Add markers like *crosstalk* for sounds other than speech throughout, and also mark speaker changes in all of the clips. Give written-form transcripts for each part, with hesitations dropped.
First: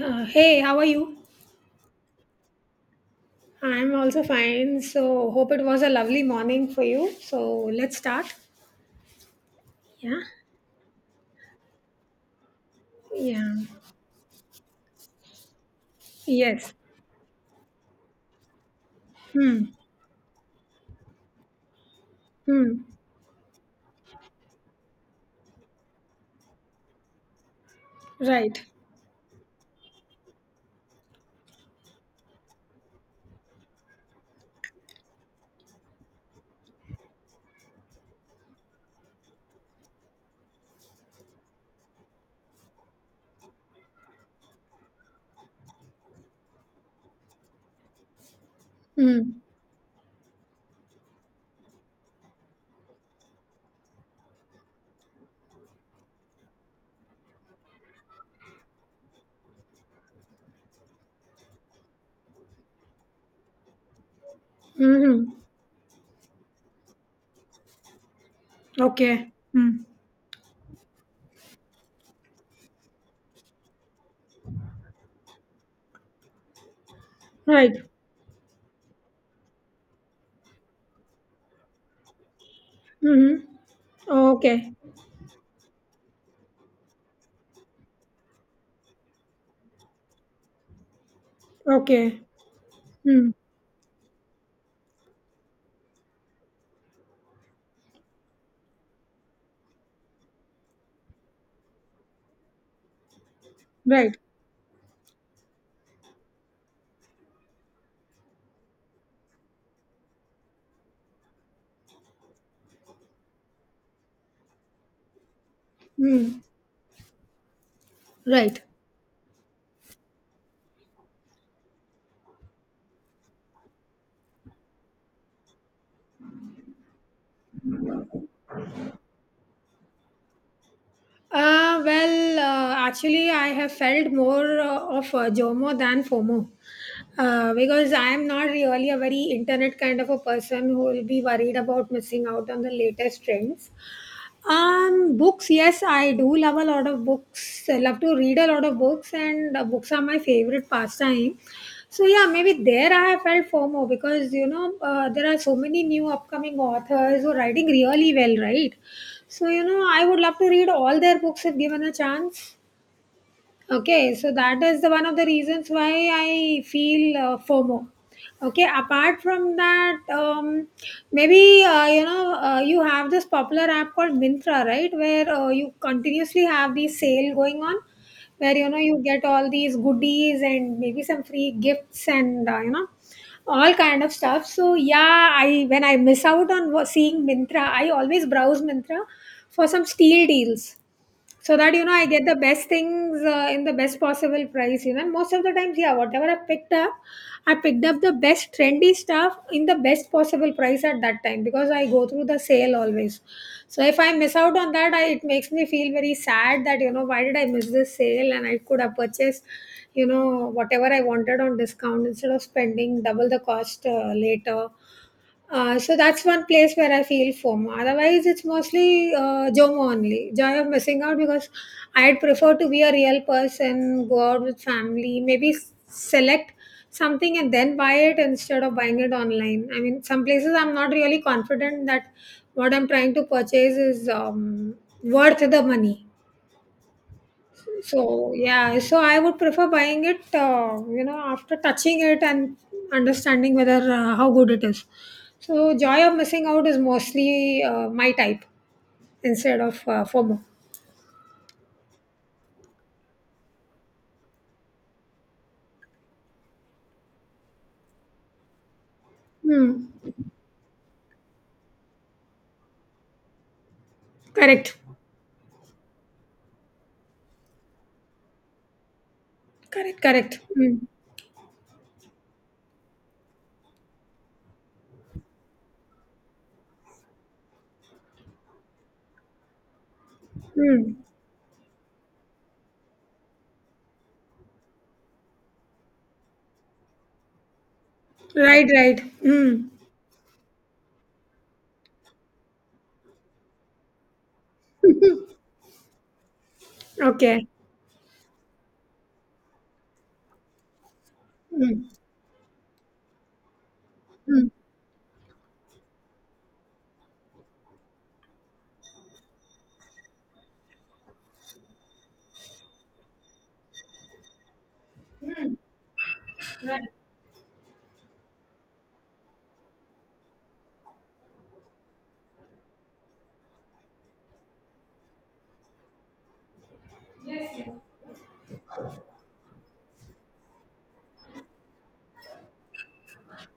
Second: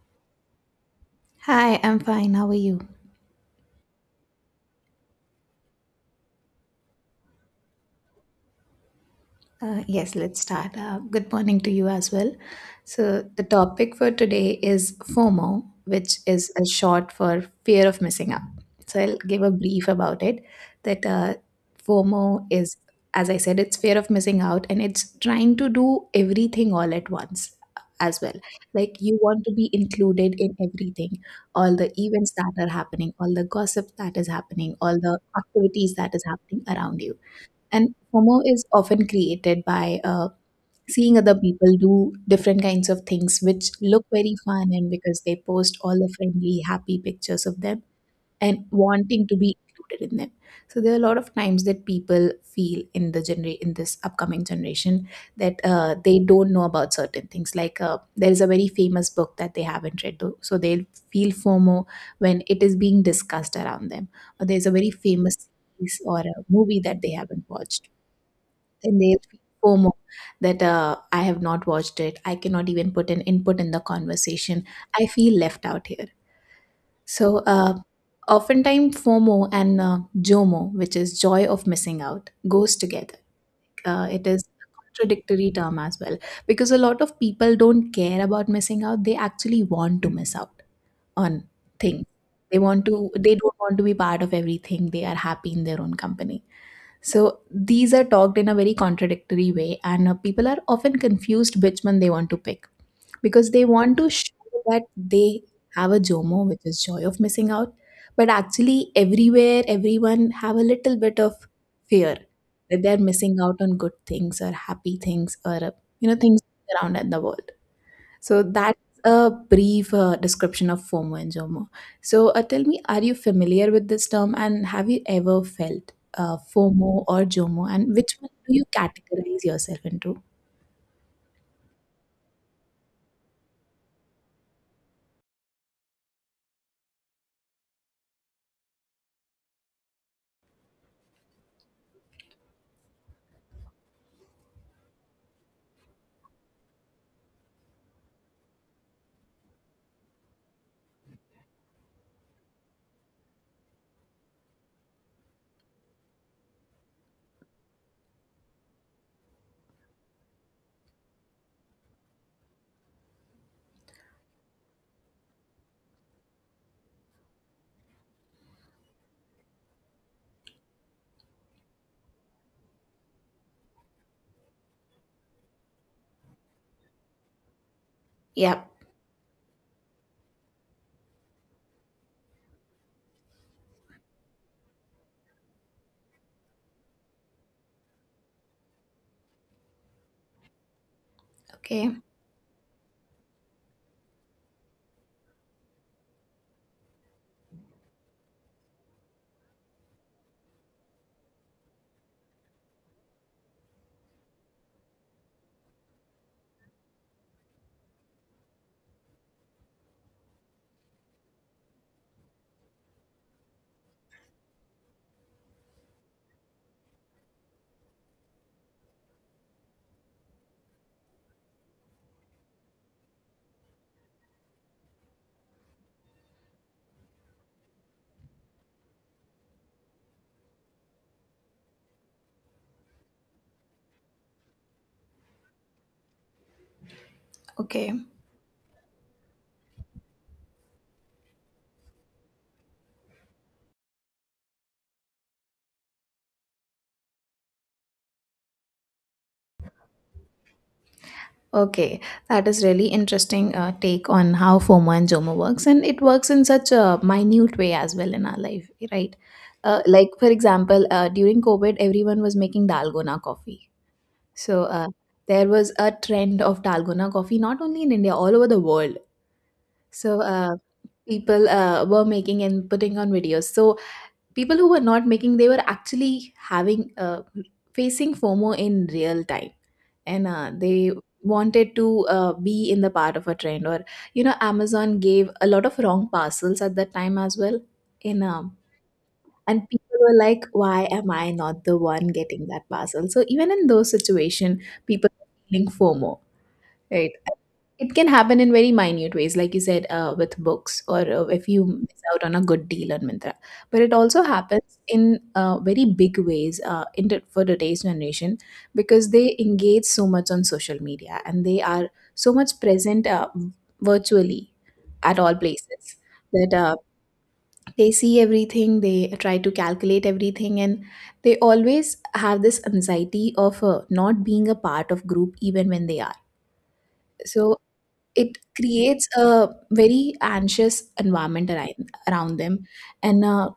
Speaker 1: Hey, how are you?
Speaker 2: Hi, I'm fine. How are you?
Speaker 1: I'm also fine. So, hope it was a lovely morning for you. So, let's start.
Speaker 2: Yes,
Speaker 1: Yeah.
Speaker 2: let's start. Good morning to you as well. So, the
Speaker 1: Yeah.
Speaker 2: topic for today is FOMO, which is a
Speaker 1: Yes.
Speaker 2: short for fear of missing out. So, I'll give a
Speaker 1: Hmm.
Speaker 2: brief about it. That FOMO
Speaker 1: Hmm.
Speaker 2: is, as I said, it's fear of missing out, and it's trying to do everything all at once as well.
Speaker 1: Right.
Speaker 2: Like, you want to be included in everything, all the events that are happening, all the gossip that is happening, all the activities that is happening around you. And FOMO is often created by seeing other people do different kinds of things which look very fun, and because they post all the friendly, happy pictures of them and
Speaker 1: Hmm.
Speaker 2: wanting to be included in them. So there are a lot of times that people feel in this upcoming generation that they don't know about certain things. Like there is a very famous book that they haven't read, though, so they feel FOMO when it is being discussed around them. Or there's a very
Speaker 1: Mm-hmm.
Speaker 2: famous series or a movie that they haven't watched, and they
Speaker 1: Okay.
Speaker 2: feel
Speaker 1: Hmm.
Speaker 2: FOMO that I have not watched it. I cannot even put an input in the conversation. I feel left out here. So,
Speaker 1: Right.
Speaker 2: uh, Oftentimes, FOMO and JOMO, which is joy of missing out, goes together.
Speaker 1: Mm-hmm.
Speaker 2: It is a
Speaker 1: Okay.
Speaker 2: contradictory term as well, because a lot of people don't care about missing out. They actually want to miss out on things.
Speaker 1: Okay.
Speaker 2: They want to.
Speaker 1: Hmm.
Speaker 2: They don't want to be part of everything. They are happy in their own company. So these are talked in a very contradictory way, and people are often confused which one they want to pick, because they want to
Speaker 1: Right.
Speaker 2: show that they have a JOMO, which is joy of missing out, but actually everywhere everyone have a little bit of fear that they're missing out on good things or happy things, or you know,
Speaker 1: Hmm.
Speaker 2: things around in the world. So
Speaker 1: Right.
Speaker 2: that's a brief description of FOMO and JOMO. So tell me, are you familiar with this term, and have you ever felt FOMO or JOMO, and which one do you categorize yourself into?
Speaker 1: Actually, I have felt more of JOMO than FOMO. Because I am not really a very internet kind of a person who will be worried about missing out on the latest trends. Books, yes, I do love a lot of books. I love to read a lot of books, and books are my favorite pastime. So yeah, maybe there I have felt FOMO because you know there are so many new upcoming authors who are writing really well, right? So you know I would love to read all their books if given a chance. Okay, so that is the one of the reasons why I feel FOMO. Okay, apart from that, maybe you know you have this popular app called Mintra, right? Where you continuously have the sale going on, where
Speaker 2: Yeah.
Speaker 1: you know you get all these goodies and maybe some free gifts and you know all kind of stuff. So yeah, I when I miss out on seeing Mintra, I always browse Mintra for some steel deals so that you know
Speaker 2: Okay.
Speaker 1: I get the best things in the best possible price, you know, and most of the times, yeah, whatever I picked up, I picked up the best trendy stuff in the best possible price at that time because I go through the sale always. So if I miss out on that, it makes me feel very sad that you know why did I miss this sale and I could have purchased, you know, whatever I wanted on discount instead of spending double the cost later. So that's one place where I feel FOMO. Otherwise, it's mostly JOMO only, joy of missing out, because I'd prefer to be a real person, go out with family, maybe select something and then buy it instead of buying it online. I mean, some places I'm not really confident that what I'm trying to purchase is worth the money.
Speaker 2: Okay.
Speaker 1: So yeah, so I would prefer buying it, you know, after touching it and understanding whether how good it is. So joy of missing out is mostly my type instead of FOMO.
Speaker 2: Okay. That is really interesting take on how FOMO and JOMO works, and it works in such a minute way as well in our life, right?
Speaker 1: Hmm.
Speaker 2: Like, for example, during COVID, everyone was making dalgona coffee. So
Speaker 1: Correct.
Speaker 2: uh, there was a trend of dalgona coffee, not only in India, all over the world.
Speaker 1: Correct.
Speaker 2: So
Speaker 1: Correct.
Speaker 2: uh,
Speaker 1: Hmm.
Speaker 2: people were making and putting on videos. So people who were not making, they were actually having facing FOMO in real time, and they
Speaker 1: Hmm.
Speaker 2: wanted to be in the part of a trend. Or, you know, Amazon gave a lot of wrong parcels at that time as well. In
Speaker 1: Right. Right. Hmm.
Speaker 2: And people were like, why am I not the one getting that parcel? So even in those situation, people are feeling FOMO, right?
Speaker 1: Okay.
Speaker 2: It can happen in very minute ways, like you said, with books, or if you
Speaker 1: Hmm.
Speaker 2: miss out on a good deal on Mintra, but it also
Speaker 1: Hmm.
Speaker 2: happens in very big ways for today's generation, because they engage so much on social media and they are so much present virtually at all places, that
Speaker 1: Right.
Speaker 2: they see everything, they try to calculate everything, and they always have this anxiety of not being a part of group even when they are. So it creates a very anxious environment around them, and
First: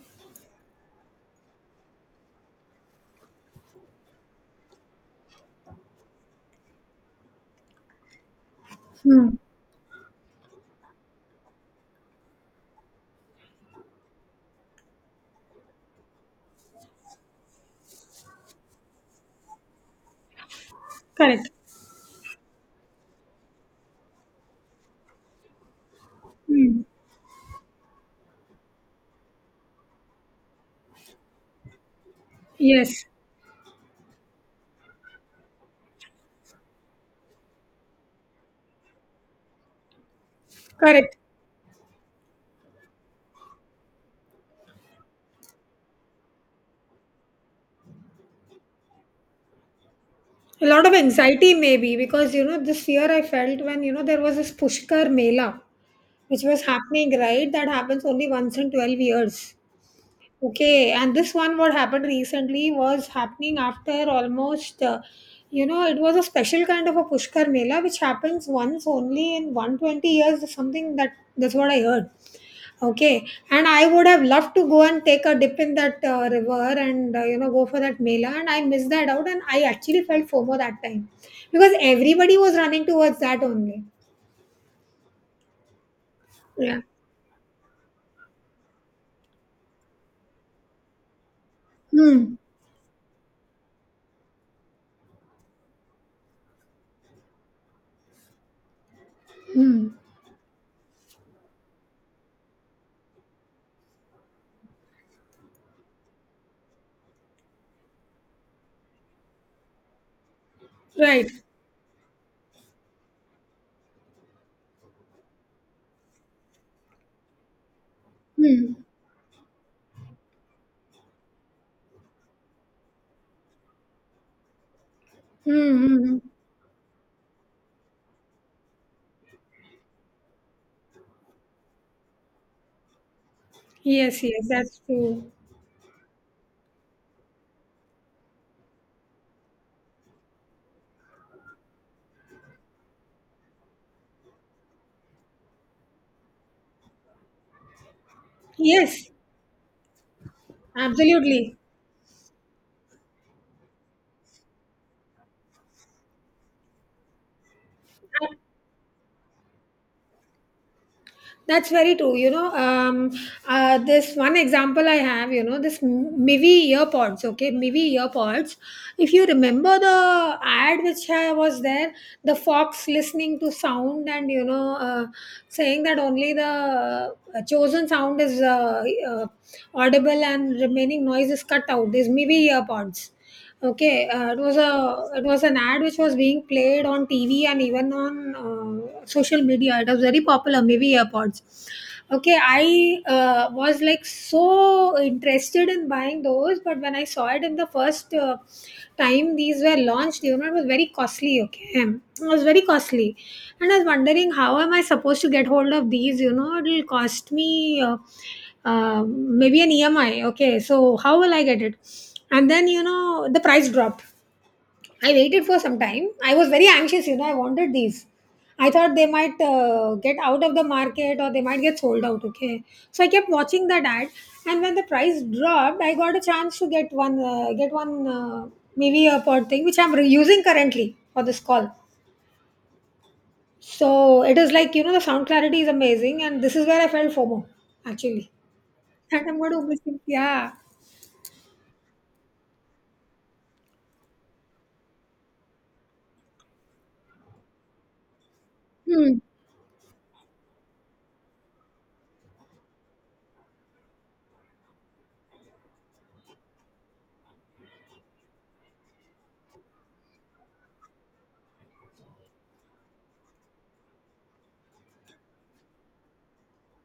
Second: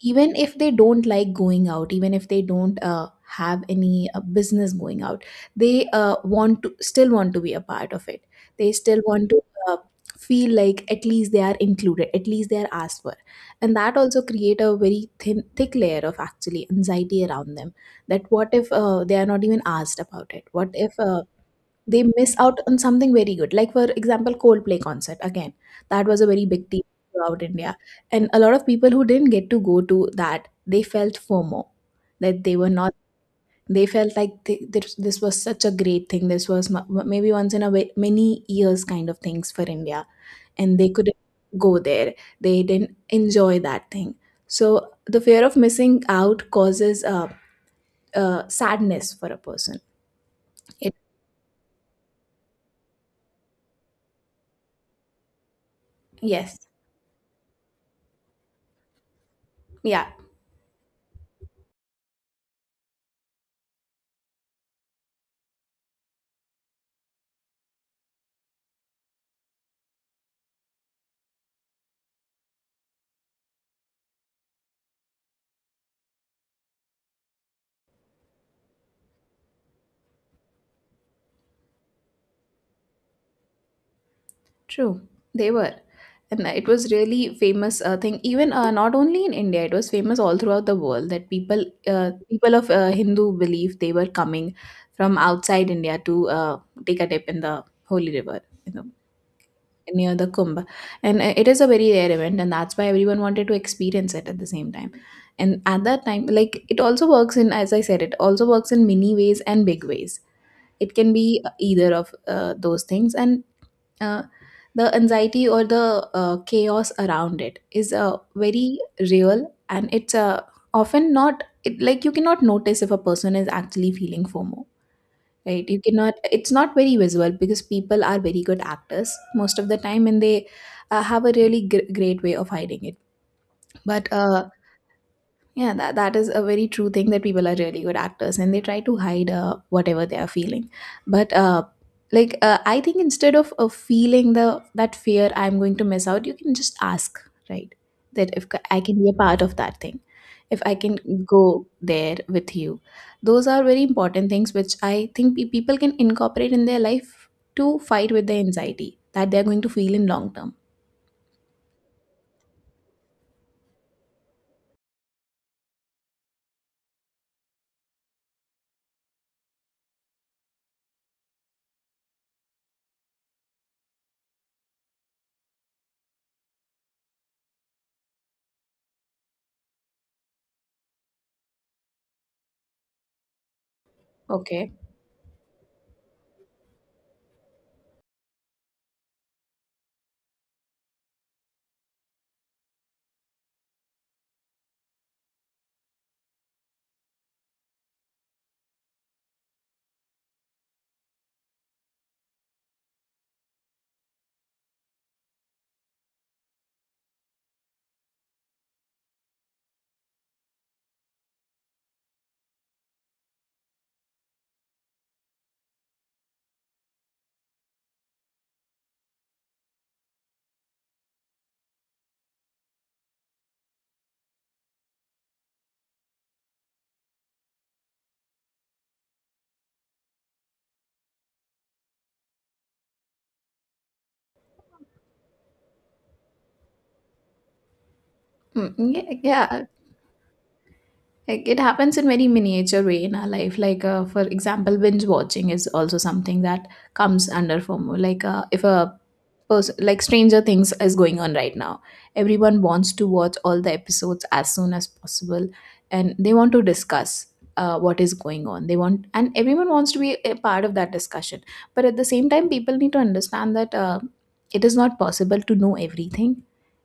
Speaker 2: even if they don't like going out, even if they don't have any business going out, they want to still want to be a part of it. They still want
Speaker 1: Hmm.
Speaker 2: to uh, feel like at least they are included, at least they are asked for, and that also create a very thin thick layer of actually anxiety around them, that what if they are not even asked about it, what if
Speaker 1: Correct.
Speaker 2: they miss out on something very good. Like for example, Coldplay concert again, that was a very big
Speaker 1: Hmm.
Speaker 2: deal throughout India, and a lot of people who didn't get to go to that, they felt FOMO that they were not.
Speaker 1: Yes.
Speaker 2: They felt like this, this was such a great thing. This was maybe once in a way, many years kind of things for India, and they
Speaker 1: Correct.
Speaker 2: couldn't go there. They didn't enjoy that thing. So the fear of missing out causes sadness for a person.
Speaker 1: A lot of
Speaker 2: It,
Speaker 1: anxiety maybe because you know this year I felt when you know there was this Pushkar Mela, which
Speaker 2: yes,
Speaker 1: was happening, right? That happens only once in 12 years.
Speaker 2: yeah.
Speaker 1: Okay, and this one, what happened recently, was happening after almost, you know, it was a special kind of a Pushkar Mela, which happens once only in 120 years, something that that's what I heard. Okay, and I would have loved to go and take a dip in that river and, you know, go for that Mela, and I missed that out, and I actually felt FOMO that time because everybody was running towards that only.
Speaker 2: True, they were. And it
Speaker 1: Yeah.
Speaker 2: was really famous thing. Even, not only in India, it was famous all throughout the world, that
Speaker 1: Hmm.
Speaker 2: people of Hindu belief, they were coming from outside India to take a dip in the holy river, you know,
Speaker 1: Hmm.
Speaker 2: near the Kumbh. And it is a very rare event, and that's why everyone wanted to experience it at the same time. And at that time, like it also works in, as I said, it also works in many ways and big ways. It can
Speaker 1: Right.
Speaker 2: be either of those things, and uh, the anxiety or the chaos around it is
Speaker 1: Hmm.
Speaker 2: very real, and it's often not it, like you cannot notice if a person is actually feeling FOMO, right?
Speaker 1: Hmm.
Speaker 2: You cannot.
Speaker 1: Hmm.
Speaker 2: It's not very visible, because people are very good actors most of the time, and they have a really great way of hiding it. But
Speaker 1: Yes, yes, that's true.
Speaker 2: Yeah, that is a very true thing, that people are really good actors and they try to hide whatever they are feeling. But I think, instead of feeling the that fear I'm going to miss out, you can just ask, right? That if I can
Speaker 1: Yes,
Speaker 2: be a part of that thing, if I can
Speaker 1: absolutely.
Speaker 2: go there with you, those are very important things which I think people can incorporate in their life to fight with the anxiety that they're going to feel in long term.
Speaker 1: That's very true. You know, this one example I have, you know, this Mivi earpods, okay, Mivi earpods. If you remember the ad which was there, the fox listening to sound and, you know, saying that only the chosen sound is uh, audible and remaining noise is cut out, these Mivi earpods. Okay, uh, it was a
Speaker 2: Okay.
Speaker 1: it was an ad which was being played on TV and even on social media. It was very popular, maybe AirPods. Okay, I was like so interested in buying those, but when I saw it in the first time these were launched, you know, it was very costly. Okay, it was very costly, and I was wondering how am I supposed to get hold of these? You know, it'll cost me. Maybe an EMI. Okay, so how will I get it? And then you know the price dropped. I waited for some time. I was very anxious, you know, I wanted these. I thought they might get out of the market or they might get sold out. Okay, so I kept watching that ad, and when the price dropped, I got a chance to get one maybe a pod thing which I'm using currently for this call. So it is like, you know, the sound clarity is amazing and this is where I felt FOMO, actually.
Speaker 2: Yeah,
Speaker 1: That I'm going to
Speaker 2: yeah.
Speaker 1: miss it, yeah.
Speaker 2: Like it happens in very miniature way in our life. Like for example, binge watching is also something that comes under FOMO. Like if a
Speaker 1: Hmm.
Speaker 2: person, like Stranger Things is going on right now, everyone wants to watch all the episodes as soon as possible, and they want to discuss what is going on. They want, and everyone wants to be a part of that discussion. But at the same time, people need to understand that it is not possible to know everything.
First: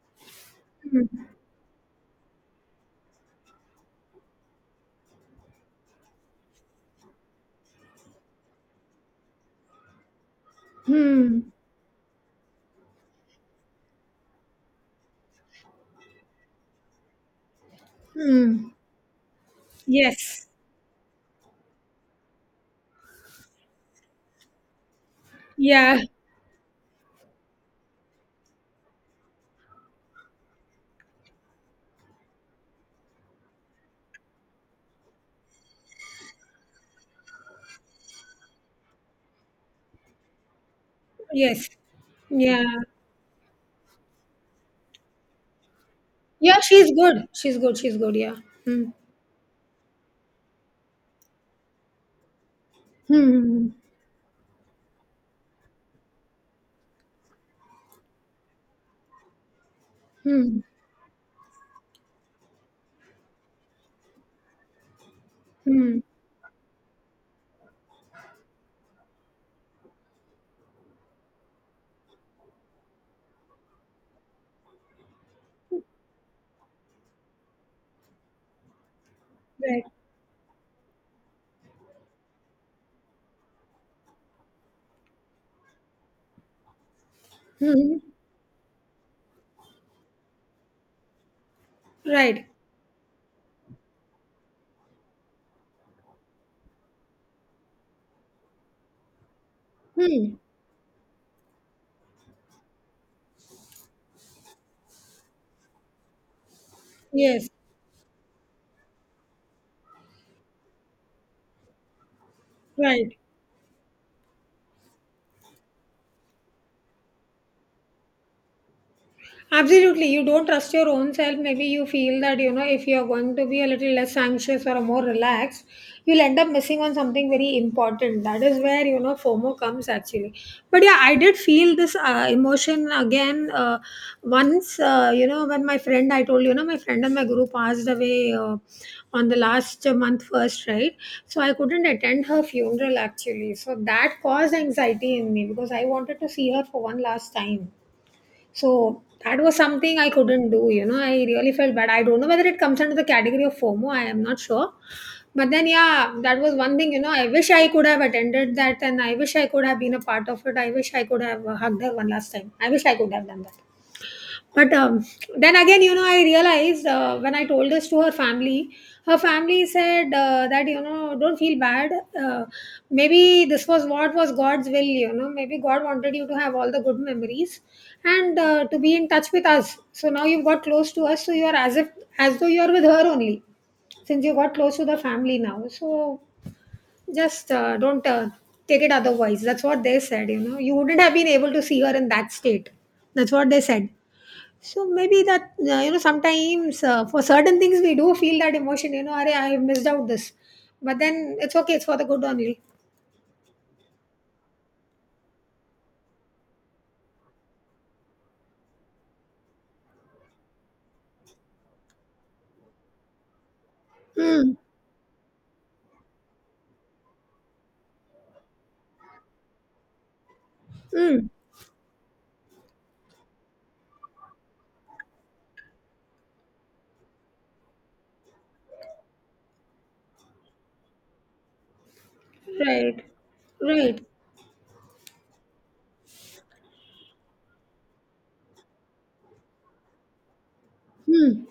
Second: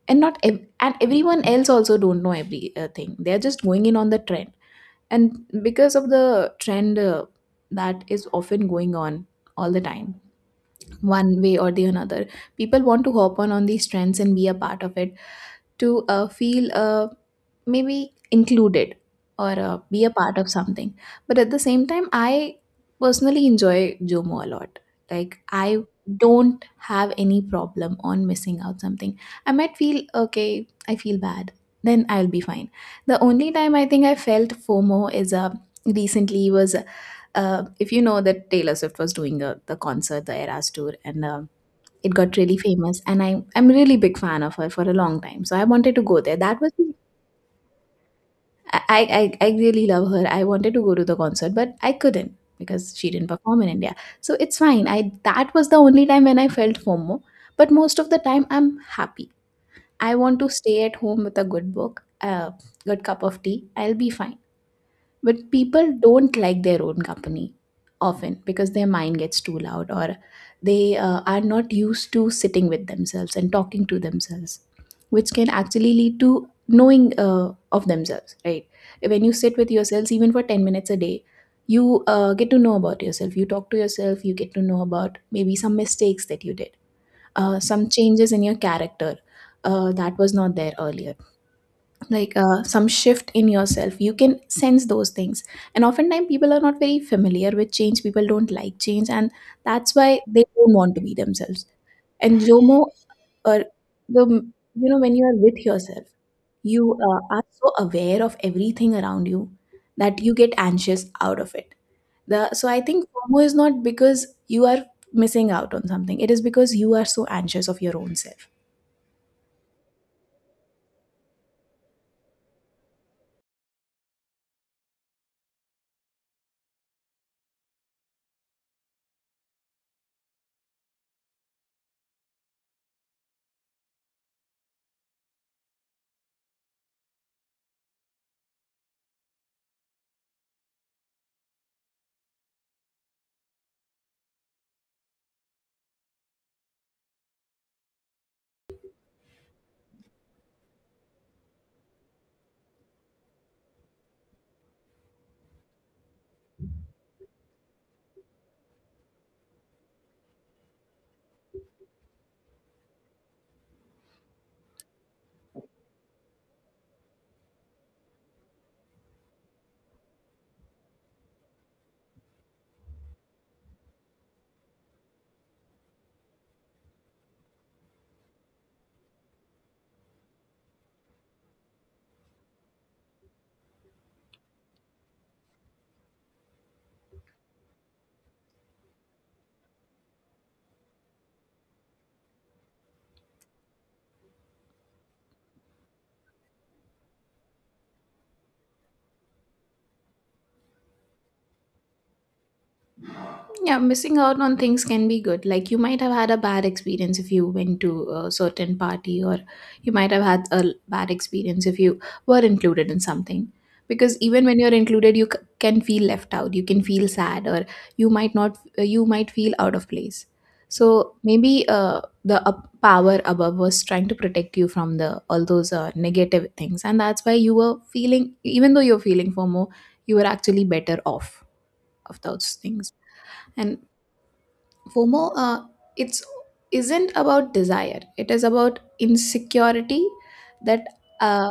Speaker 2: And not ev- and
Speaker 1: Hmm.
Speaker 2: everyone else also don't know everything. They are just going in on the trend, and because of the trend that is often going on all the time one
Speaker 1: Hmm.
Speaker 2: way or the another, people want to hop on these trends and be a part of it, to feel a maybe
Speaker 1: Hmm.
Speaker 2: included or be a part
Speaker 1: Yes.
Speaker 2: of something. But at the same time, I personally enjoy JOMO a lot. Like, I
Speaker 1: Yeah.
Speaker 2: don't have any problem on missing out something. I might feel, okay, I feel bad, then I'll be fine. The only time I think I felt FOMO is recently was, if you know that Taylor Swift was doing the concert, the Eras tour, and
Speaker 1: Yes.
Speaker 2: it got really
Speaker 1: Yeah.
Speaker 2: famous, and I, I'm really big fan of her for a long time, so I wanted to go there.
Speaker 1: Yeah,
Speaker 2: that was
Speaker 1: she's good. She's good. She's good. Yeah. Hmm.
Speaker 2: I, I, I really love her. I wanted to go to the concert, but I couldn't because she didn't perform
Speaker 1: Hmm.
Speaker 2: in India. So it's fine. I That was the only time when I felt FOMO. But most of the time, I'm happy. I want to
Speaker 1: Hmm.
Speaker 2: stay at home with a good book, a good cup of tea. I'll be fine, but people
Speaker 1: Hmm.
Speaker 2: don't like their own company often because their mind gets too loud, or they are not used to sitting with themselves and talking to themselves, which can actually lead to knowing of themselves, right? When you sit with
Speaker 1: Right.
Speaker 2: yourselves even for 10 minutes a day, you get to know about yourself, you talk to yourself, you get to know about maybe some mistakes that you did, some
Speaker 1: Hmm.
Speaker 2: changes in your character, that was not there earlier, like
Speaker 1: Right.
Speaker 2: some shift in yourself. You can sense those things. And oftentimes people are not very familiar with change. People don't like change, and that's why
Speaker 1: Hmm.
Speaker 2: they don't want to be themselves. And JOMO, or the you know when you are with yourself, you are
Speaker 1: Yes.
Speaker 2: so aware of everything around you that you get anxious out of it. The so I think
Speaker 1: Right.
Speaker 2: FOMO is not because you are missing out on something, it is because you are so anxious of your own self.
Speaker 1: Absolutely. You don't trust your own self. Maybe you feel that, you know, if you're going to be a little less anxious or more relaxed, you'll end up missing on something very important. That is where, you know, FOMO comes actually. But yeah, I did feel this emotion again once, you know, when my friend, I told you, you know, my friend and my guru passed away on the last month first, right? So I couldn't attend her funeral actually. So that caused anxiety in me because I wanted to see her for one last time, so that was something I couldn't do, you know. I really felt bad. I don't know whether it comes under the category of FOMO, I am not sure. But then, yeah, that was one thing, you know. I wish I could have attended that and I wish I could have been a part of it. I wish I could have hugged her one last time. I wish I could have done that. But then again, you know, I realized when I told this to her family said that, you know, don't feel bad. Uh, Maybe this was what was God's will, you know, maybe God wanted you to have all the good memories and to be in touch with us. So now you've got close to us, so you are as if, as though you are with her only, since you got close to the family now. So just don't take it otherwise. That's what they said, you know. You wouldn't have been able to see her in that state. That's what they said. So maybe that you know sometimes for certain things we do feel that emotion. You know, Arey, I have missed out this, but then it's okay. It's for the good only.
Speaker 2: Yeah, missing out on things can be good. Like, you might have had a bad experience if you went to a certain party, or you might have had a bad experience if you were included in something. Because even
Speaker 1: Hmm.
Speaker 2: when you're included, you can feel left out. You can feel sad, or you might not. You might feel out of place. So
Speaker 1: Hmm.
Speaker 2: maybe the up power above was trying to protect you from the all those negative things, and that's why you were feeling, even though you're feeling FOMO, you were actually better off of those things.
Speaker 1: Right.
Speaker 2: And
Speaker 1: Right.
Speaker 2: FOMO, it's isn't about desire. It is about insecurity that
Speaker 1: Hmm.
Speaker 2: uh,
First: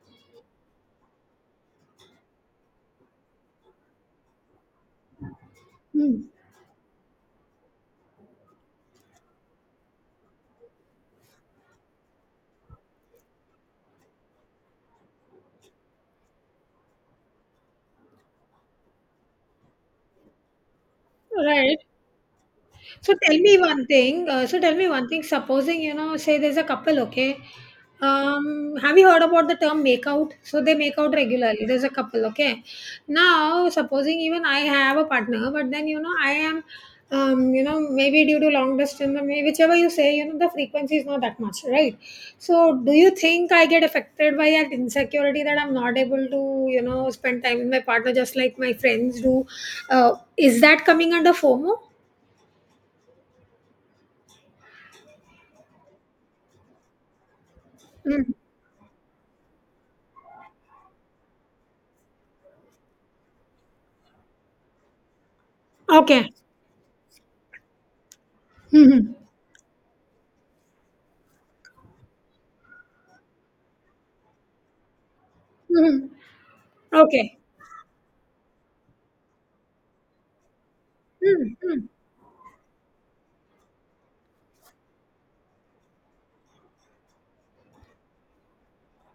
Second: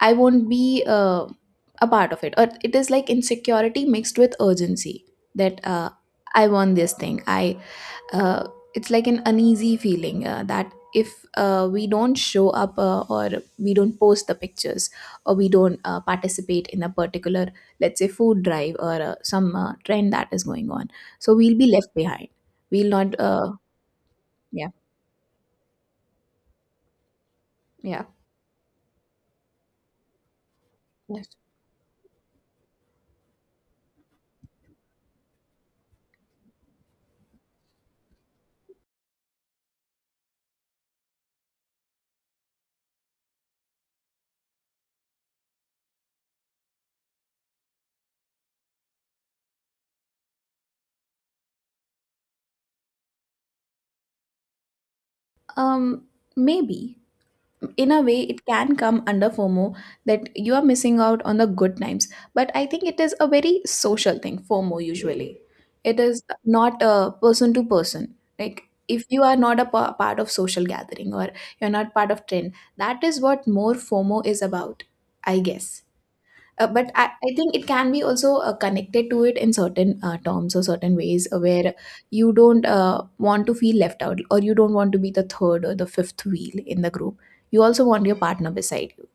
Speaker 2: I won't be a part of it. Or it is like insecurity mixed with urgency that
Speaker 1: Hmm.
Speaker 2: I want this thing. I uh, it's like an uneasy feeling that if we don't show up or we don't post the pictures, or we don't participate in a particular, let's say, food drive, or some trend that is going on, so we'll be
Speaker 1: Right.
Speaker 2: left behind, we'll
Speaker 1: So
Speaker 2: not
Speaker 1: tell me one thing. So
Speaker 2: yeah,
Speaker 1: tell me one thing. Supposing you know, say there's a couple. Okay,
Speaker 2: yeah.
Speaker 1: have you heard about the term make out? So they make out
Speaker 2: Yes.
Speaker 1: regularly. There's a couple. Okay, now supposing even I have a partner, but then you know I am, you know maybe due to long distance or maybe whichever you say, you know the frequency is not that much, right? So do you think I get affected by that insecurity that I'm not able to you know spend time with my partner just like my friends do? Is that coming under FOMO?
Speaker 2: um Maybe in a way
Speaker 1: Mm-hmm.
Speaker 2: it can come under FOMO, that you are missing out on the good times. But I think it is a very social thing, FOMO, usually. It is
Speaker 1: Okay.
Speaker 2: not a person to person, like, if
Speaker 1: Mhm.
Speaker 2: you are not a part of social gathering, or you're not part of trend. That is what more FOMO is about, I guess.
Speaker 1: Mhm.
Speaker 2: But I
Speaker 1: Okay.
Speaker 2: think it can be also connected to it in certain terms or certain ways,
Speaker 1: Hmm.
Speaker 2: where
Speaker 1: Mm.
Speaker 2: you don't want to feel left out, or you don't want to be the third or the fifth wheel in the group. You also want your partner beside you.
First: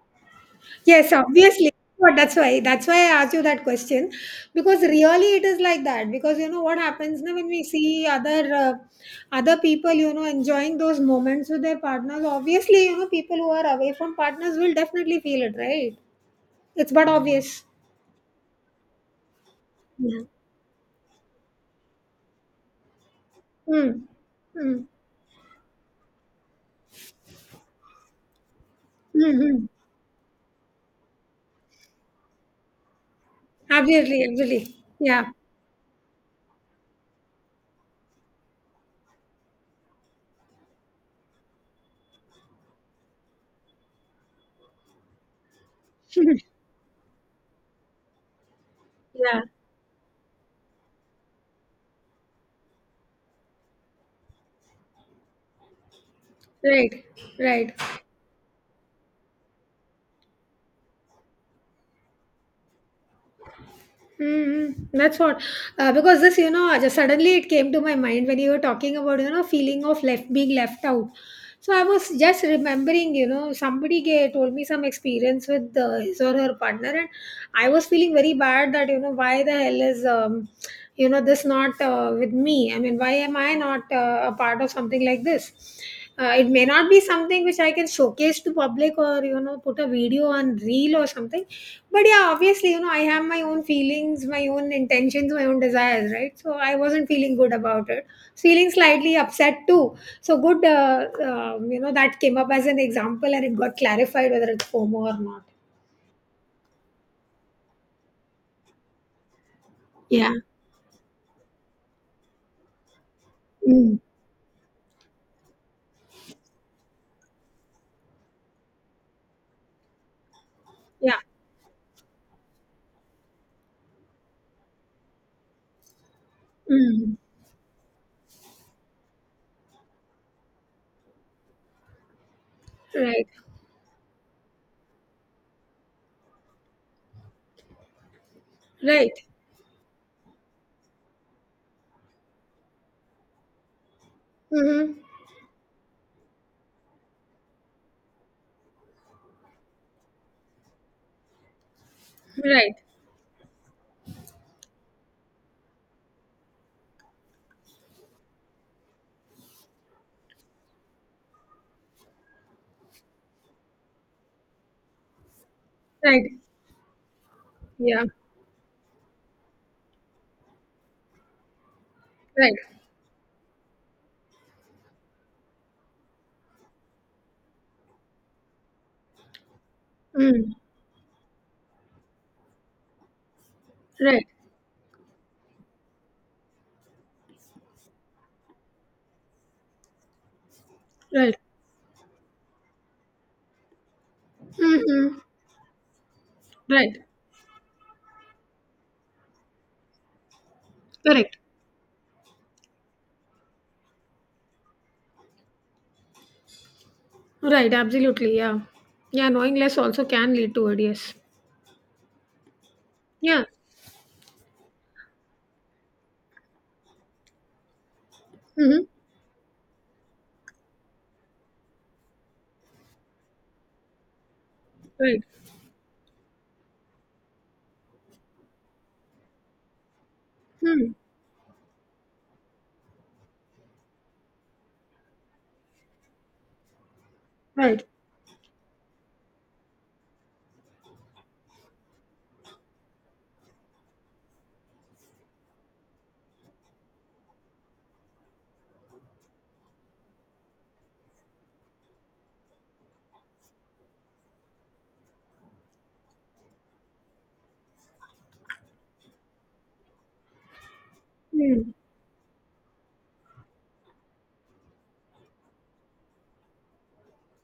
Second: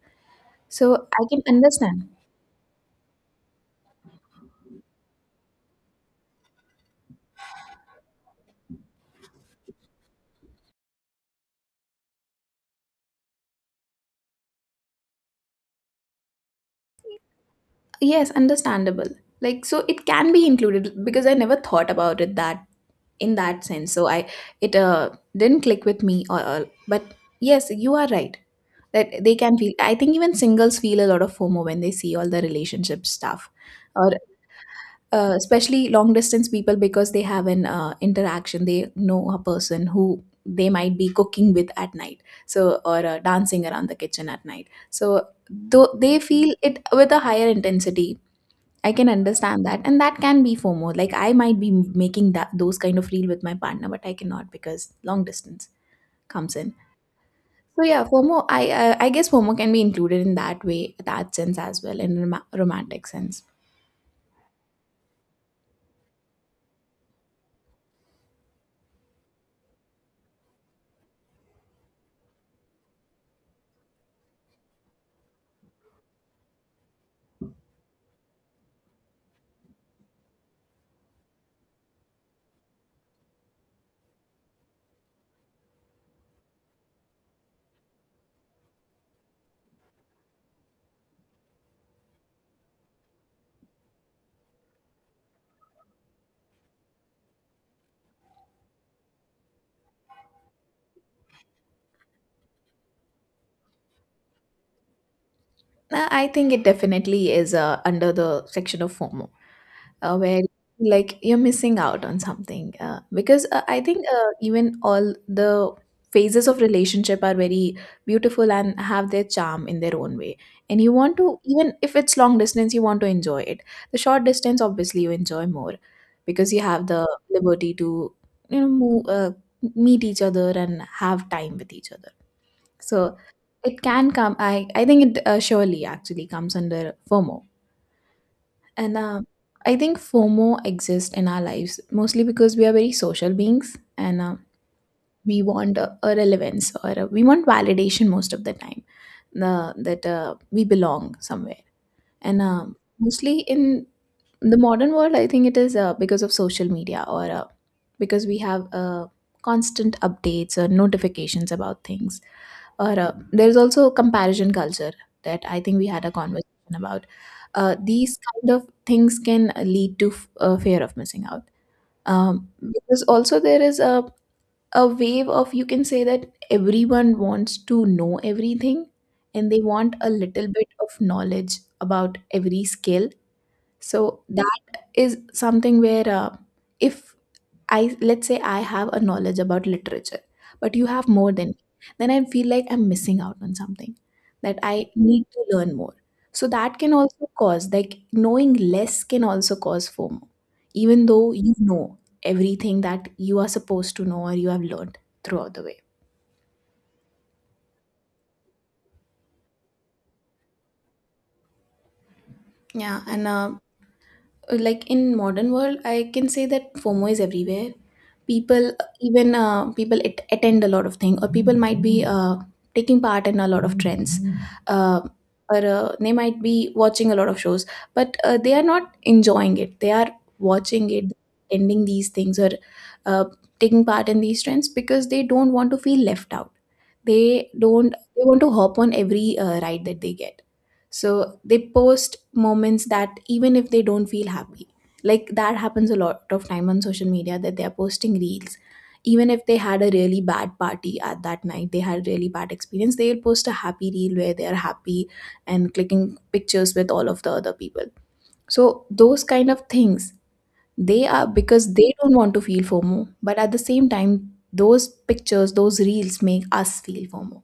Speaker 2: So
Speaker 1: Yes,
Speaker 2: I can
Speaker 1: obviously.
Speaker 2: understand.
Speaker 1: But that's why I asked you that question, because really it is like that, because you know what happens now when we see other people, you know, enjoying those moments with their partners, obviously, you know, people who are away from partners will definitely feel it, right? It's but obvious.
Speaker 2: Yes, understandable. Like, so it
Speaker 1: Yeah.
Speaker 2: can be included because I never thought about it that in that sense.
Speaker 1: Mm.
Speaker 2: So I it
Speaker 1: Mm.
Speaker 2: didn't click with me, or but yes, you are right that they can
Speaker 1: Mm-hmm.
Speaker 2: feel. I think even singles feel a lot of FOMO when they see all the relationship stuff. Or
Speaker 1: Absolutely, absolutely, yeah.
Speaker 2: especially long distance people, because they have an interaction, they know a person who they might be cooking with at night, so, or dancing around the kitchen at night, so, though they feel it with a higher intensity. I can
Speaker 1: Yeah.
Speaker 2: understand that, and that can be FOMO. Like, I might be making that those kind of reel with my partner, but I cannot because long distance comes in.
Speaker 1: Right. Right.
Speaker 2: So yeah, FOMO. I guess FOMO can be included in that way, that sense as well, in romantic sense.
Speaker 1: Mm, that's what, because this, you know, just suddenly it came to my mind when you were talking about, you know, feeling of left being left out. So I was just remembering, you know, somebody gave, told me some experience with his or her partner, and I was feeling very bad that, you know, why the hell is, you know, this not with me? I mean, why am I not a part of something like this? It may not be something which I can showcase to public or, you know, put a video on reel or something, but yeah, obviously, you know, I have my own feelings, my own intentions, my own desires, right? So I wasn't feeling good about it. Feeling slightly upset too. So good, you know, that came up as an example and it got clarified whether it's FOMO or not.
Speaker 2: I think it definitely is under the section of FOMO,
Speaker 1: Yeah.
Speaker 2: where like you're missing out on something, because I
Speaker 1: Mm.
Speaker 2: think even all the phases of relationship are very beautiful and have their charm in their own way, and you want
Speaker 1: Yeah.
Speaker 2: to, even if it's long distance, you want to enjoy it. The short distance obviously you enjoy more, because you have the
Speaker 1: Mm.
Speaker 2: liberty to, you know, move, meet each other and have time with each other. So
Speaker 1: Right.
Speaker 2: it can come. I think it surely actually comes under FOMO. And
Speaker 1: Right.
Speaker 2: I think FOMO exists in our lives mostly because we are very social beings, and
Speaker 1: Mm-hmm.
Speaker 2: we want a relevance, or we want validation most of the time, that we belong somewhere. And
Speaker 1: Right.
Speaker 2: mostly in the modern world, I think it is because of social media, or because we have constant updates or notifications about things, or there's also a comparison culture that I think we had a
Speaker 1: Right.
Speaker 2: conversation about.
Speaker 1: Yeah.
Speaker 2: These kind of things can lead to a fear of missing out,
Speaker 1: Right.
Speaker 2: because also there is a wave of, you can say, that everyone wants to know everything, and they want a little
Speaker 1: Mm.
Speaker 2: bit of knowledge about every skill. So
Speaker 1: Right.
Speaker 2: that is something where if, I, let's say, I have a knowledge about literature, but you have more
Speaker 1: Right.
Speaker 2: than me, then I feel like I'm missing out on something, that I
Speaker 1: Mm-hmm.
Speaker 2: need to learn more. So that can
Speaker 1: Right.
Speaker 2: also cause, like, knowing less can also cause FOMO, even though
Speaker 1: Correct.
Speaker 2: you know everything that you are supposed to know, or you have learned throughout the way.
Speaker 1: Right. Absolutely. Yeah. Yeah. Knowing less also can lead to it. Yes.
Speaker 2: Yeah, and
Speaker 1: Yeah.
Speaker 2: like in modern world, I can say that FOMO is everywhere. People,
Speaker 1: Mm-hmm.
Speaker 2: even people at attend a lot of things, or people might be taking part in a lot of trends, uh,
Speaker 1: Right.
Speaker 2: or they might be watching a lot of shows, but they are not enjoying it. They are watching
Speaker 1: Hmm.
Speaker 2: it, attending these things, or uh, taking part in these trends, because they don't want to feel left out. They
Speaker 1: Right.
Speaker 2: don't, they want to hop on every ride that they get. So they post moments that, even if they don't feel happy, like that happens a lot of time on social media, that they are posting reels even if they had a really bad party at that night, they had a really bad experience, they will post a happy reel where they are happy and clicking pictures with all of the other people. So those kind of things, they are
Speaker 1: Hmm.
Speaker 2: because they don't want to feel FOMO, but at the same time those pictures, those reels make us feel FOMO,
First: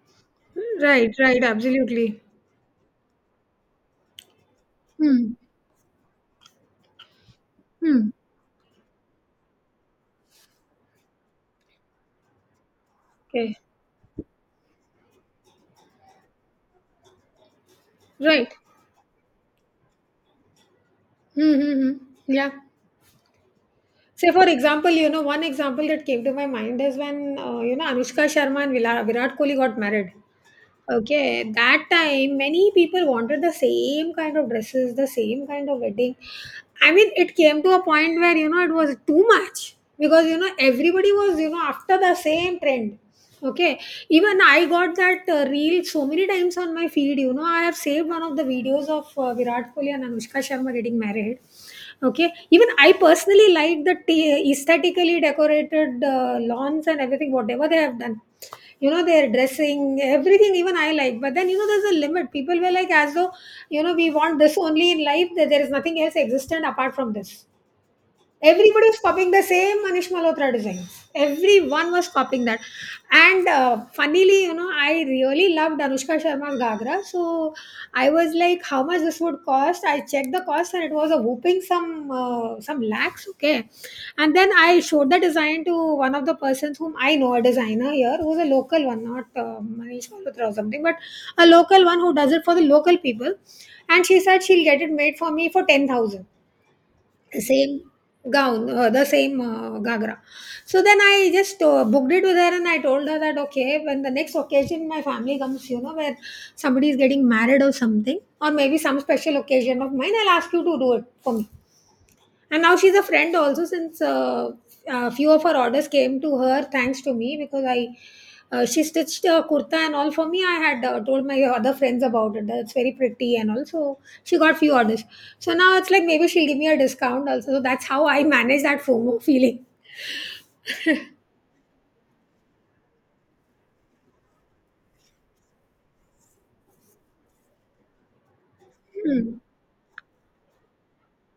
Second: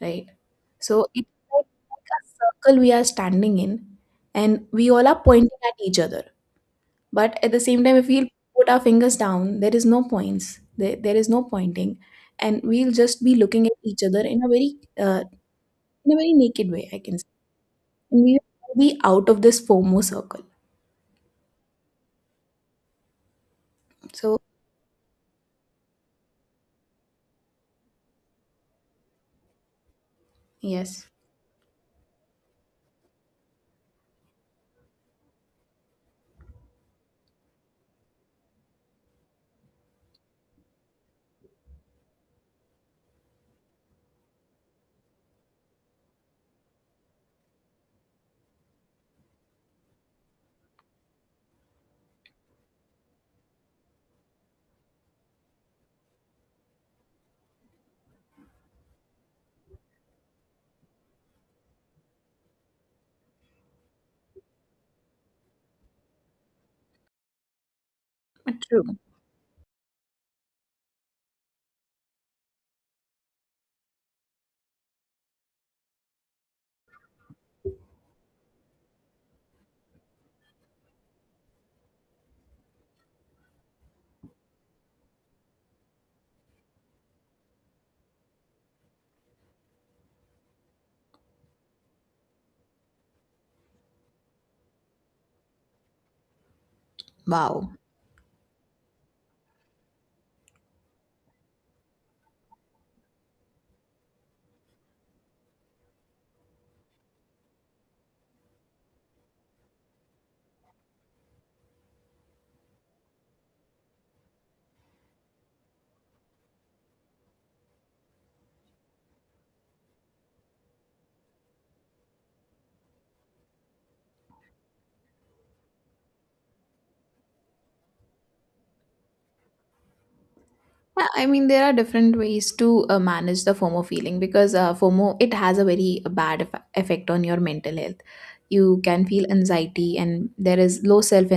Speaker 2: right? So
Speaker 1: Right.
Speaker 2: it's
Speaker 1: Right.
Speaker 2: like
Speaker 1: Absolutely.
Speaker 2: a circle we are standing in, and we all are
Speaker 1: Hmm.
Speaker 2: pointing at each other. But at the same time, if
Speaker 1: Hmm.
Speaker 2: we'll put our fingers down, there is no points. There is no pointing, and we'll just be
Speaker 1: Okay.
Speaker 2: looking at each other in a very naked way, I can say, and we
Speaker 1: Right.
Speaker 2: will be out of this FOMO circle.
Speaker 1: Mm-hmm. Yeah. Say,
Speaker 2: So
Speaker 1: for example, one example that came to my mind is when, you know, Anushka Sharma and Virat Kohli got married.
Speaker 2: yes,
Speaker 1: Okay, that time many people wanted the same kind of dresses, the same kind of wedding. I mean, it came to a point where it was too much because everybody was, you know, after the same trend. Okay, even I got that reel so many times on my feed. You know, I have saved one of the videos of Virat Kohli and Anushka Sharma getting married. Okay, even I personally like the aesthetically decorated lawns and everything, whatever they have done, you know, their dressing, everything, even I like. But then, you know, there's a limit. People were like, as though, you know, we want this only in life, that there is nothing else existent apart from this. Everybody
Speaker 2: true.
Speaker 1: was copying the same Manish Malhotra designs. Everyone was copying that. And funnily, you know, I really loved Anushka Sharma's Gagra. So I was like, how much this would cost? I checked the cost and it was a whooping some lakhs. Okay. And then I showed the design to one of the persons whom I know, a designer here, who's a local one, not Manish Malhotra or something, but a local one who does it for the local people. And she said she'll get it made for me for 10,000,
Speaker 2: Wow.
Speaker 1: same gown, the same gagra. So then I just booked it with her and I told her that okay, when the next occasion my family comes, you know, where somebody is getting married or something, or maybe some special occasion of mine, I'll ask you to do it for me. And now she's a friend also since a few of her orders came to her thanks to me because I, she stitched a kurta and all for me. I had told my other friends about it, that's very pretty, and also she got few orders. So now it's like maybe she'll give me a discount also. So that's how I manage that FOMO *laughs* feeling.
Speaker 2: Yeah, I mean, there are different ways to manage the FOMO feeling, because FOMO, it has a very bad effect on your mental health. You can feel anxiety, and there is low self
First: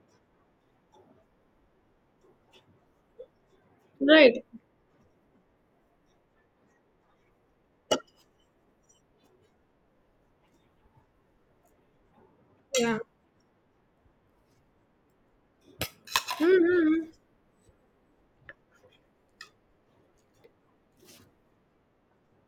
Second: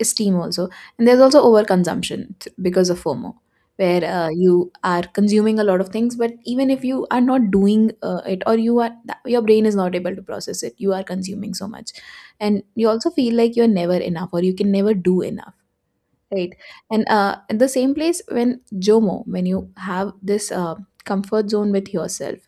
Speaker 2: esteem also, and there's also overconsumption because of FOMO, where
Speaker 1: Right.
Speaker 2: you are consuming a lot of things, but even if you are not doing it, or you are that, your brain is not able to process it, you are consuming so much, and you
Speaker 1: Yeah.
Speaker 2: also feel like you're never enough, or you can never do enough. Right.
Speaker 1: Mm-hmm.
Speaker 2: And in the same place, when JOMO, when you have this comfort zone with yourself,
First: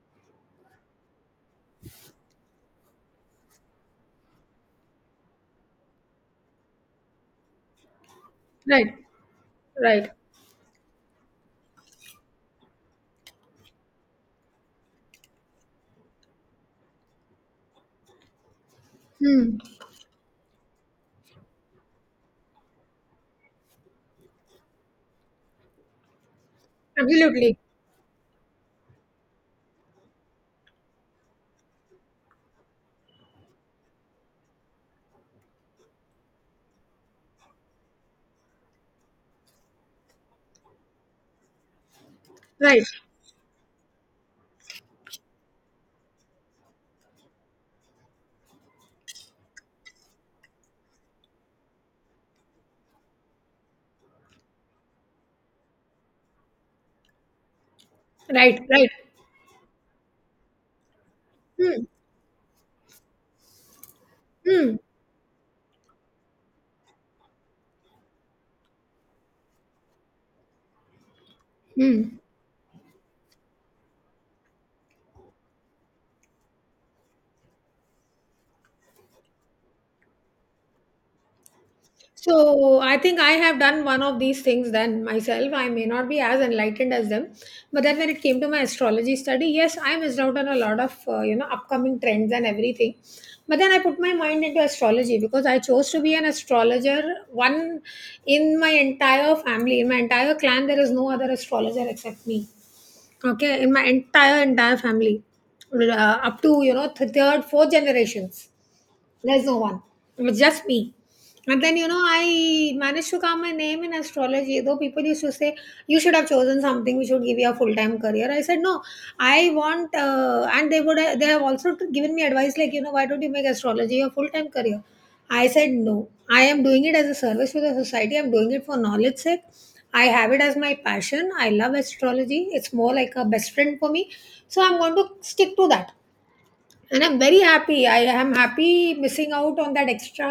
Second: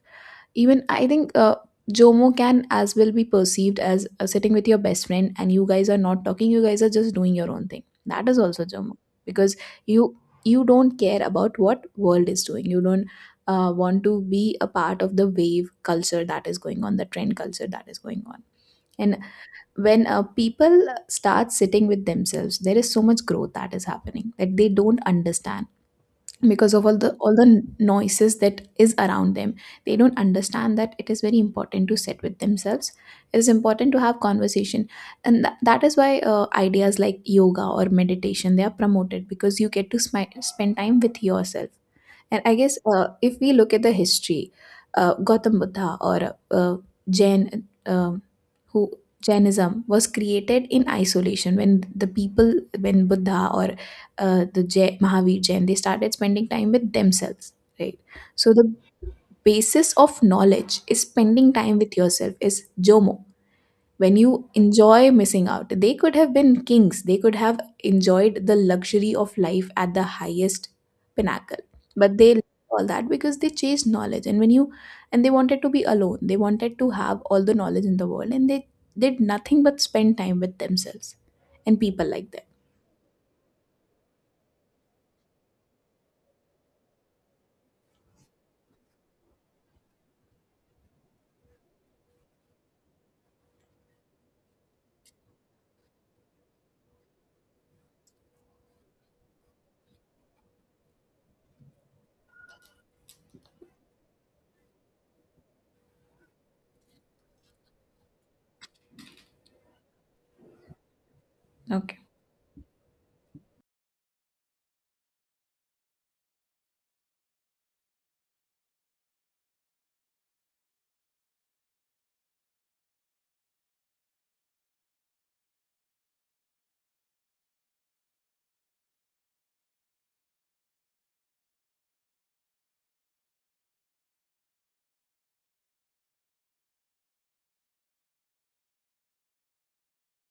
Speaker 2: even I think JOMO can as well be perceived as sitting with your best friend and you guys are not talking, you guys are just doing your own thing. That is also
Speaker 1: Right.
Speaker 2: JOMO, because
Speaker 1: Right.
Speaker 2: you you don't care about what world is doing. You don't want to be a part of the wave culture that is going on, the trend culture that is going on. And
Speaker 1: Hmm.
Speaker 2: when people start sitting with themselves, there is so much growth that is happening that they don't understand, because of all the
Speaker 1: Absolutely.
Speaker 2: noises that is around them. They don't understand that it is very important to sit with themselves. It is important to have conversation. And that is why ideas like yoga or meditation, they are promoted, because you get to spend time with yourself. And I guess
Speaker 1: Right.
Speaker 2: if we look at the history, Gautam Buddha, or Jain, who, Jainism was created in isolation, when the people, when Buddha, or the Jain, Mahavir Jain, they started spending time with themselves, right? So
Speaker 1: Right.
Speaker 2: the
Speaker 1: Right.
Speaker 2: basis of knowledge is spending time
Speaker 1: Hmm.
Speaker 2: with yourself, is JOMO. When you
Speaker 1: Hmm.
Speaker 2: enjoy missing out, they could have been kings, they could have enjoyed the luxury of life at the highest pinnacle,
Speaker 1: Hmm.
Speaker 2: but they left all that because they chased knowledge. And when you, and they wanted to be alone, they wanted to have all the knowledge in the world, and they did nothing but spend time with themselves. And people like
Speaker 1: So I think I have done one of these things then myself. I may not be as enlightened as them, but then when it came to my astrology study, yes, I missed out on a lot of, you know, upcoming trends and everything. But then I put my mind into astrology because I chose to be an astrologer. One in my entire family, in my entire clan, there is no other astrologer except me. Okay, in my entire entire family, up to, you know, third, fourth generations, there's no one. It was just me. And then,
Speaker 2: that
Speaker 1: you know,
Speaker 2: okay,
Speaker 1: I managed to carve my name in astrology. Though people used to say, you should have chosen something, we should give you a full time career. I said, no, I want, and they would, they have also given me advice like, you know, why don't you make astrology your full time career? I said, no, I am doing it as a service to the society. I'm doing it for knowledge sake. I have it as my passion. I love astrology. It's more like a best friend for me. So I'm going to stick to that, and I'm very happy. I am happy missing out on that extra,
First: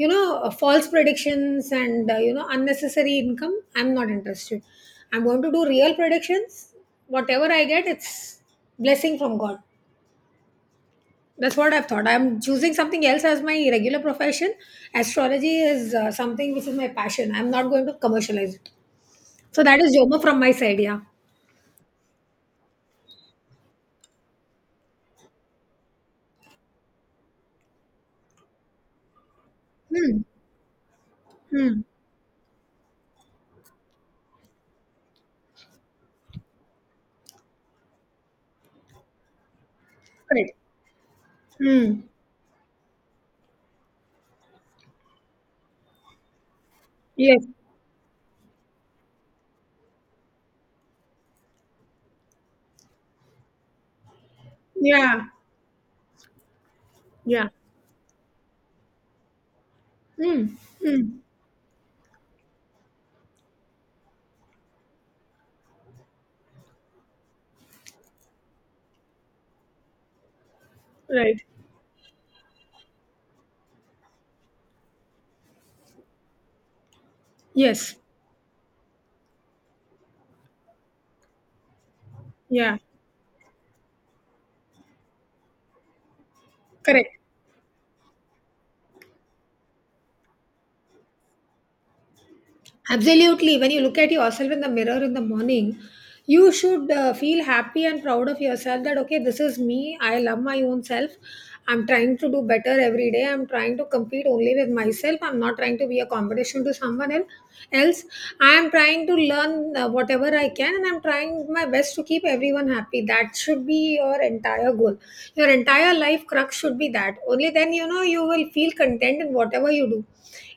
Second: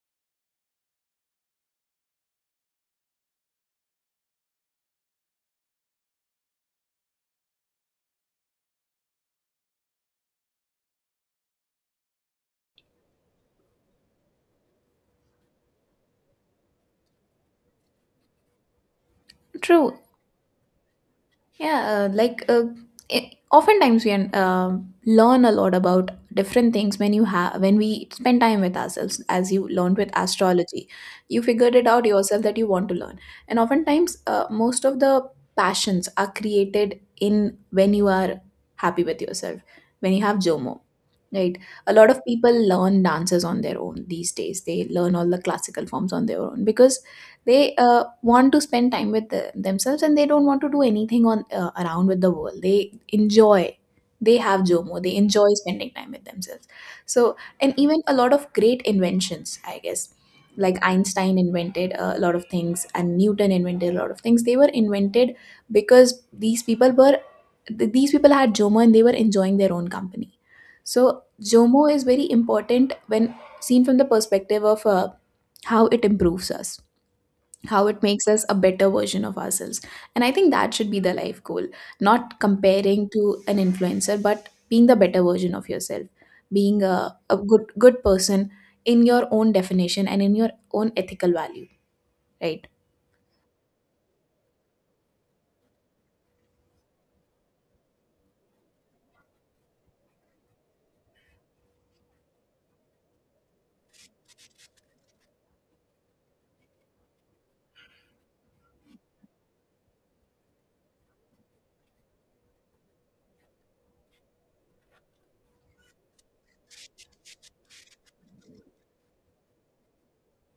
Speaker 1: you know, false predictions and, you know, unnecessary income. I'm not interested. I'm going to do real predictions. Whatever I get, it's blessing from God. That's what I've thought. I'm choosing something else as my regular profession. Astrology is something which is my passion. I'm not going to commercialize it. So that is
Speaker 2: true.
Speaker 1: joma from my side. Yeah.
Speaker 2: Yeah, like oftentimes we learn a lot about different things when you have when we spend time with ourselves. As you learned with
Speaker 1: Hmm.
Speaker 2: astrology, you figured
Speaker 1: Hmm.
Speaker 2: it out yourself that you want to learn, and oftentimes most of the passions are created in when you are happy with yourself, when you have
Speaker 1: Right.
Speaker 2: JOMO. Right. A
Speaker 1: Hmm.
Speaker 2: lot of people learn dances on their own these days. They learn all the classical forms on their own, because
Speaker 1: Yes.
Speaker 2: they want to spend time with themselves, and they don't want to do anything on around with the world. They enjoy. They have JOMO. They
Speaker 1: Yeah.
Speaker 2: enjoy spending time with themselves. So,
Speaker 1: Yeah.
Speaker 2: and even a lot of great inventions, I guess.
Speaker 1: Hmm.
Speaker 2: Like
Speaker 1: Hmm.
Speaker 2: Einstein invented a lot of things and Newton invented a lot of things. They were invented because these people had Jomo and they were enjoying their own company, so
Speaker 1: Right.
Speaker 2: Zomo is very important when seen from the perspective of how it improves us, how
Speaker 1: Yes.
Speaker 2: it makes us a better version of ourselves. And I think that should be the life goal, not
Speaker 1: Yeah.
Speaker 2: comparing to an influencer, but being the better version of yourself, being
Speaker 1: Correct.
Speaker 2: a good person in your own definition and in your own ethical value, right?
Speaker 1: Absolutely. When you look at yourself in the mirror in the morning, you should feel happy and proud of yourself that, okay, this is me. I love my own self. I'm trying to do better every day. I'm trying to compete only with myself. I'm not trying to be a competition to else. I am trying to learn whatever I can, and I'm trying my best to keep everyone happy. That should be your entire goal. Your entire life crux should be that. Only then, you know, you will feel content in whatever you do,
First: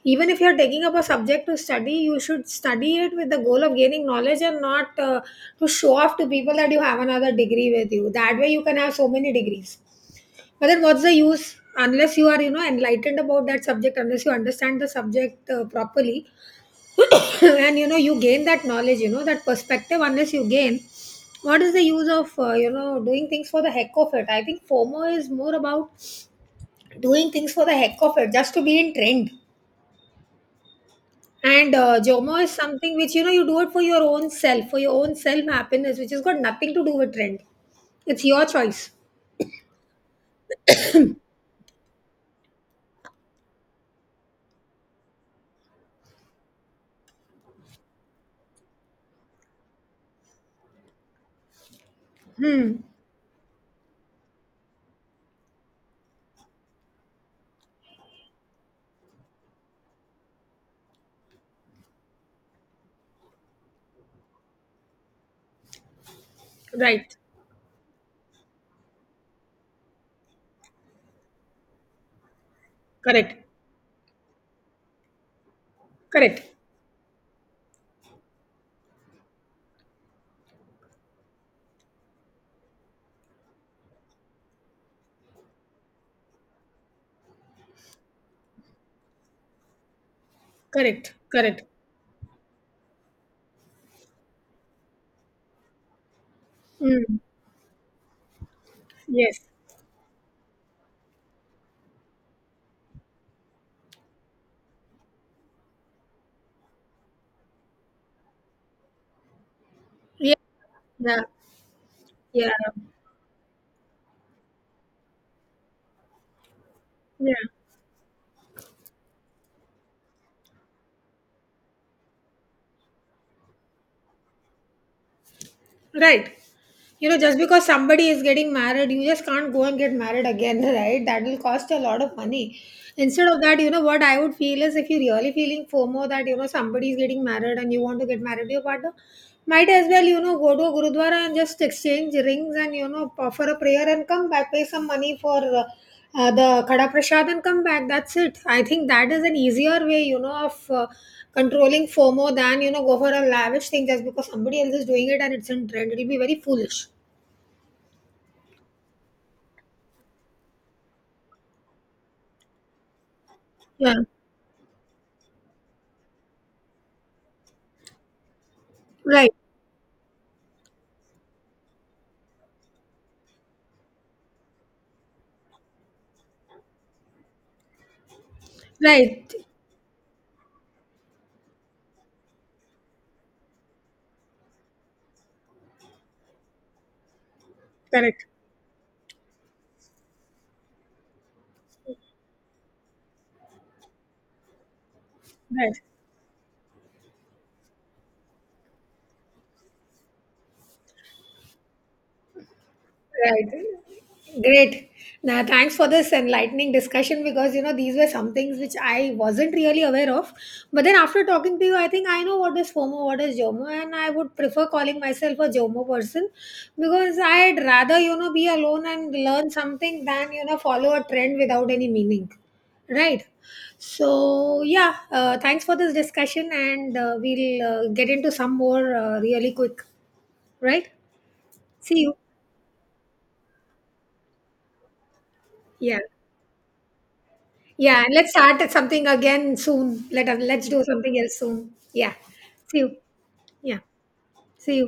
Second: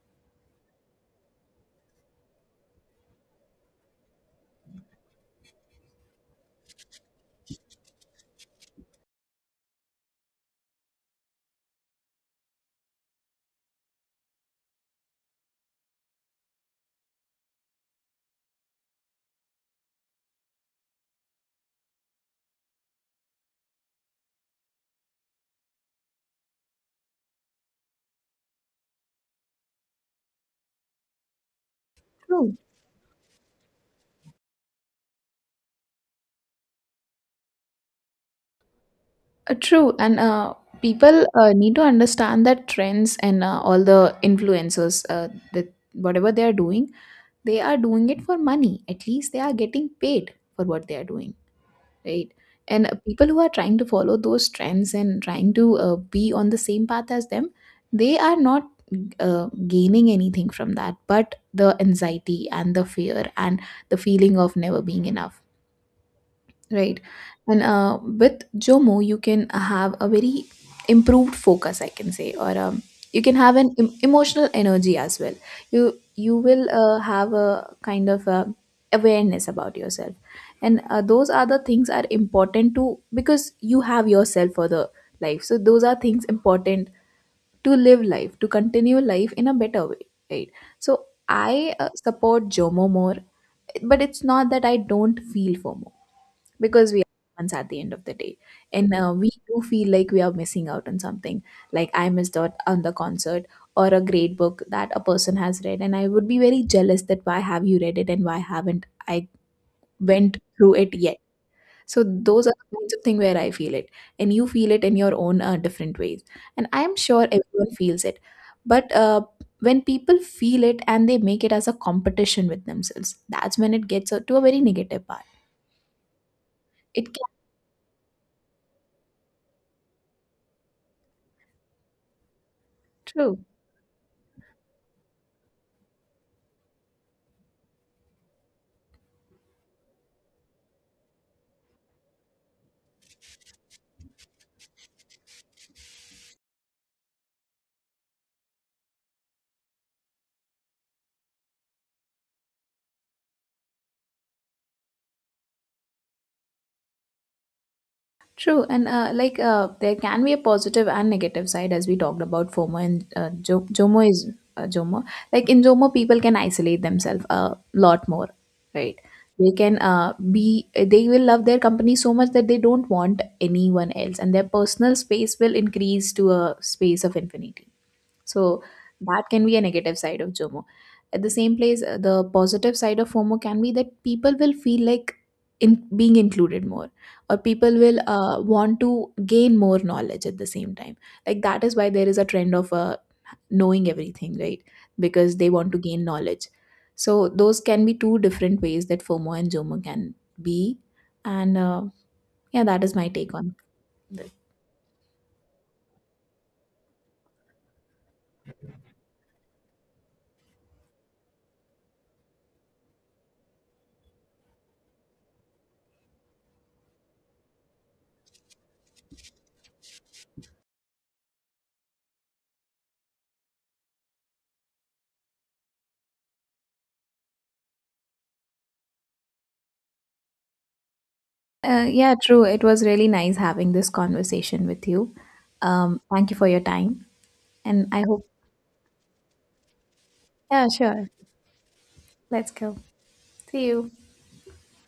Speaker 1: even if you're taking up a subject to study. You should study it with the goal of gaining knowledge and not, to show off to people that you have another degree with you. That way you can have so many degrees, but then what's the use unless you are, you know, enlightened about that subject, unless you understand the subject properly, *coughs* and, you know, you gain that knowledge, you know, that perspective, unless you gain. What is the use of, you know, doing things for the heck of it? I think FOMO is more about doing things for the heck of it, just to be in trend. And Jomo is
Speaker 2: True.
Speaker 1: something which, you know, you do it for your own self, for your own self happiness, which has got nothing to do with trend. It's your choice.
Speaker 2: True. And People need to understand that trends and all the influencers, that whatever they are doing, they are doing it for money. At least they are getting paid for what they are doing, right?
Speaker 1: Hmm.
Speaker 2: and People who are trying to follow those trends and trying to be on the same path as them, they are not gaining anything from that but the anxiety and the fear and the feeling of never being enough. Right.
Speaker 1: Right.
Speaker 2: And With Jomo, you can have a very improved focus, I can say, or you can
Speaker 1: Correct.
Speaker 2: have an emotional energy as well. You
Speaker 1: Correct.
Speaker 2: will have a kind of awareness about yourself, and those are the things are important to, because you have yourself for the life. So those are things important to live life, to continue life in a better way, right? So
Speaker 1: Correct. Correct.
Speaker 2: I support Jomo more, but it's not that I don't feel FOMO, because we are
Speaker 1: Hmm.
Speaker 2: ones at the end of the day, and we
Speaker 1: Yes.
Speaker 2: do feel like we are missing out on something. Like, I missed out on the concert, or a great book that a person has read, and I would be very jealous that why have you read it and why haven't I
Speaker 1: Yeah.
Speaker 2: went through it yet.
Speaker 1: Yeah.
Speaker 2: So those
Speaker 1: Yeah.
Speaker 2: are the kinds of thing where I feel it, and you feel it in your own different ways, and I am sure
Speaker 1: Yeah.
Speaker 2: everyone feels it. But When people feel it and they make it as a competition with themselves, that's when it gets to a very negative part.
Speaker 1: Right.
Speaker 2: It
Speaker 1: You know,
Speaker 2: can.
Speaker 1: just because somebody is getting married, you just can't go and get married again, *laughs* right? That will cost a lot of money. Instead
Speaker 2: True.
Speaker 1: of that, you know, what I would feel is if you're really feeling FOMO that, you know, somebody is getting married and you want to get married to your partner, might as well, you know, go to a Gurudwara and just exchange rings and, you know, offer a prayer and come back, pay some money for. The kada prasad and come back, that's it. I think that is an easier way, you know, of controlling FOMO than, you know, go for a lavish thing just because somebody else is doing it and it's in trend. It'll be very foolish.
Speaker 2: True, and like there can be a positive and negative side. As we talked about FOMO and
Speaker 1: Yeah.
Speaker 2: JOMO is JOMO. Like in JOMO, people can isolate themselves a lot more, right?
Speaker 1: Right.
Speaker 2: They can be they will love their company so much that they don't want anyone else, and their personal space will increase to a space of infinity. So that
Speaker 1: Right.
Speaker 2: can be a negative side of JOMO. At the same place, the positive side of FOMO can be that people will feel like in being included more, or people will
Speaker 1: Correct.
Speaker 2: want to gain more knowledge at the same time. Like, that is why there is a trend of knowing everything, right? Because they want to
Speaker 1: Right.
Speaker 2: gain knowledge. So those can be two different ways that FOMO and JOMO can be, and yeah, that is my take
Speaker 1: Right.
Speaker 2: on this.
Speaker 1: Great. Now, thanks for this enlightening discussion because, you know, these were some things which I wasn't really aware of. But then after talking to you, I think I know what is FOMO, what is JOMO, and I would prefer calling myself a JOMO person because I'd rather, you know, be alone and learn something than, you know, follow a trend without any meaning. Right. So yeah, thanks for this discussion, and we'll get into some more really quick. Right. See
Speaker 2: Yeah,
Speaker 1: you.
Speaker 2: true. It was really nice having this conversation with you.
Speaker 1: Yeah.
Speaker 2: Thank you for your time. And
Speaker 1: Yeah,
Speaker 2: I
Speaker 1: and
Speaker 2: hope,
Speaker 1: let's start at something again soon. Let us
Speaker 2: yeah,
Speaker 1: let's do
Speaker 2: sure.
Speaker 1: something else soon. Yeah.
Speaker 2: Let's go.
Speaker 1: See you.
Speaker 2: See
Speaker 1: Yeah.
Speaker 2: you.
Speaker 1: See you.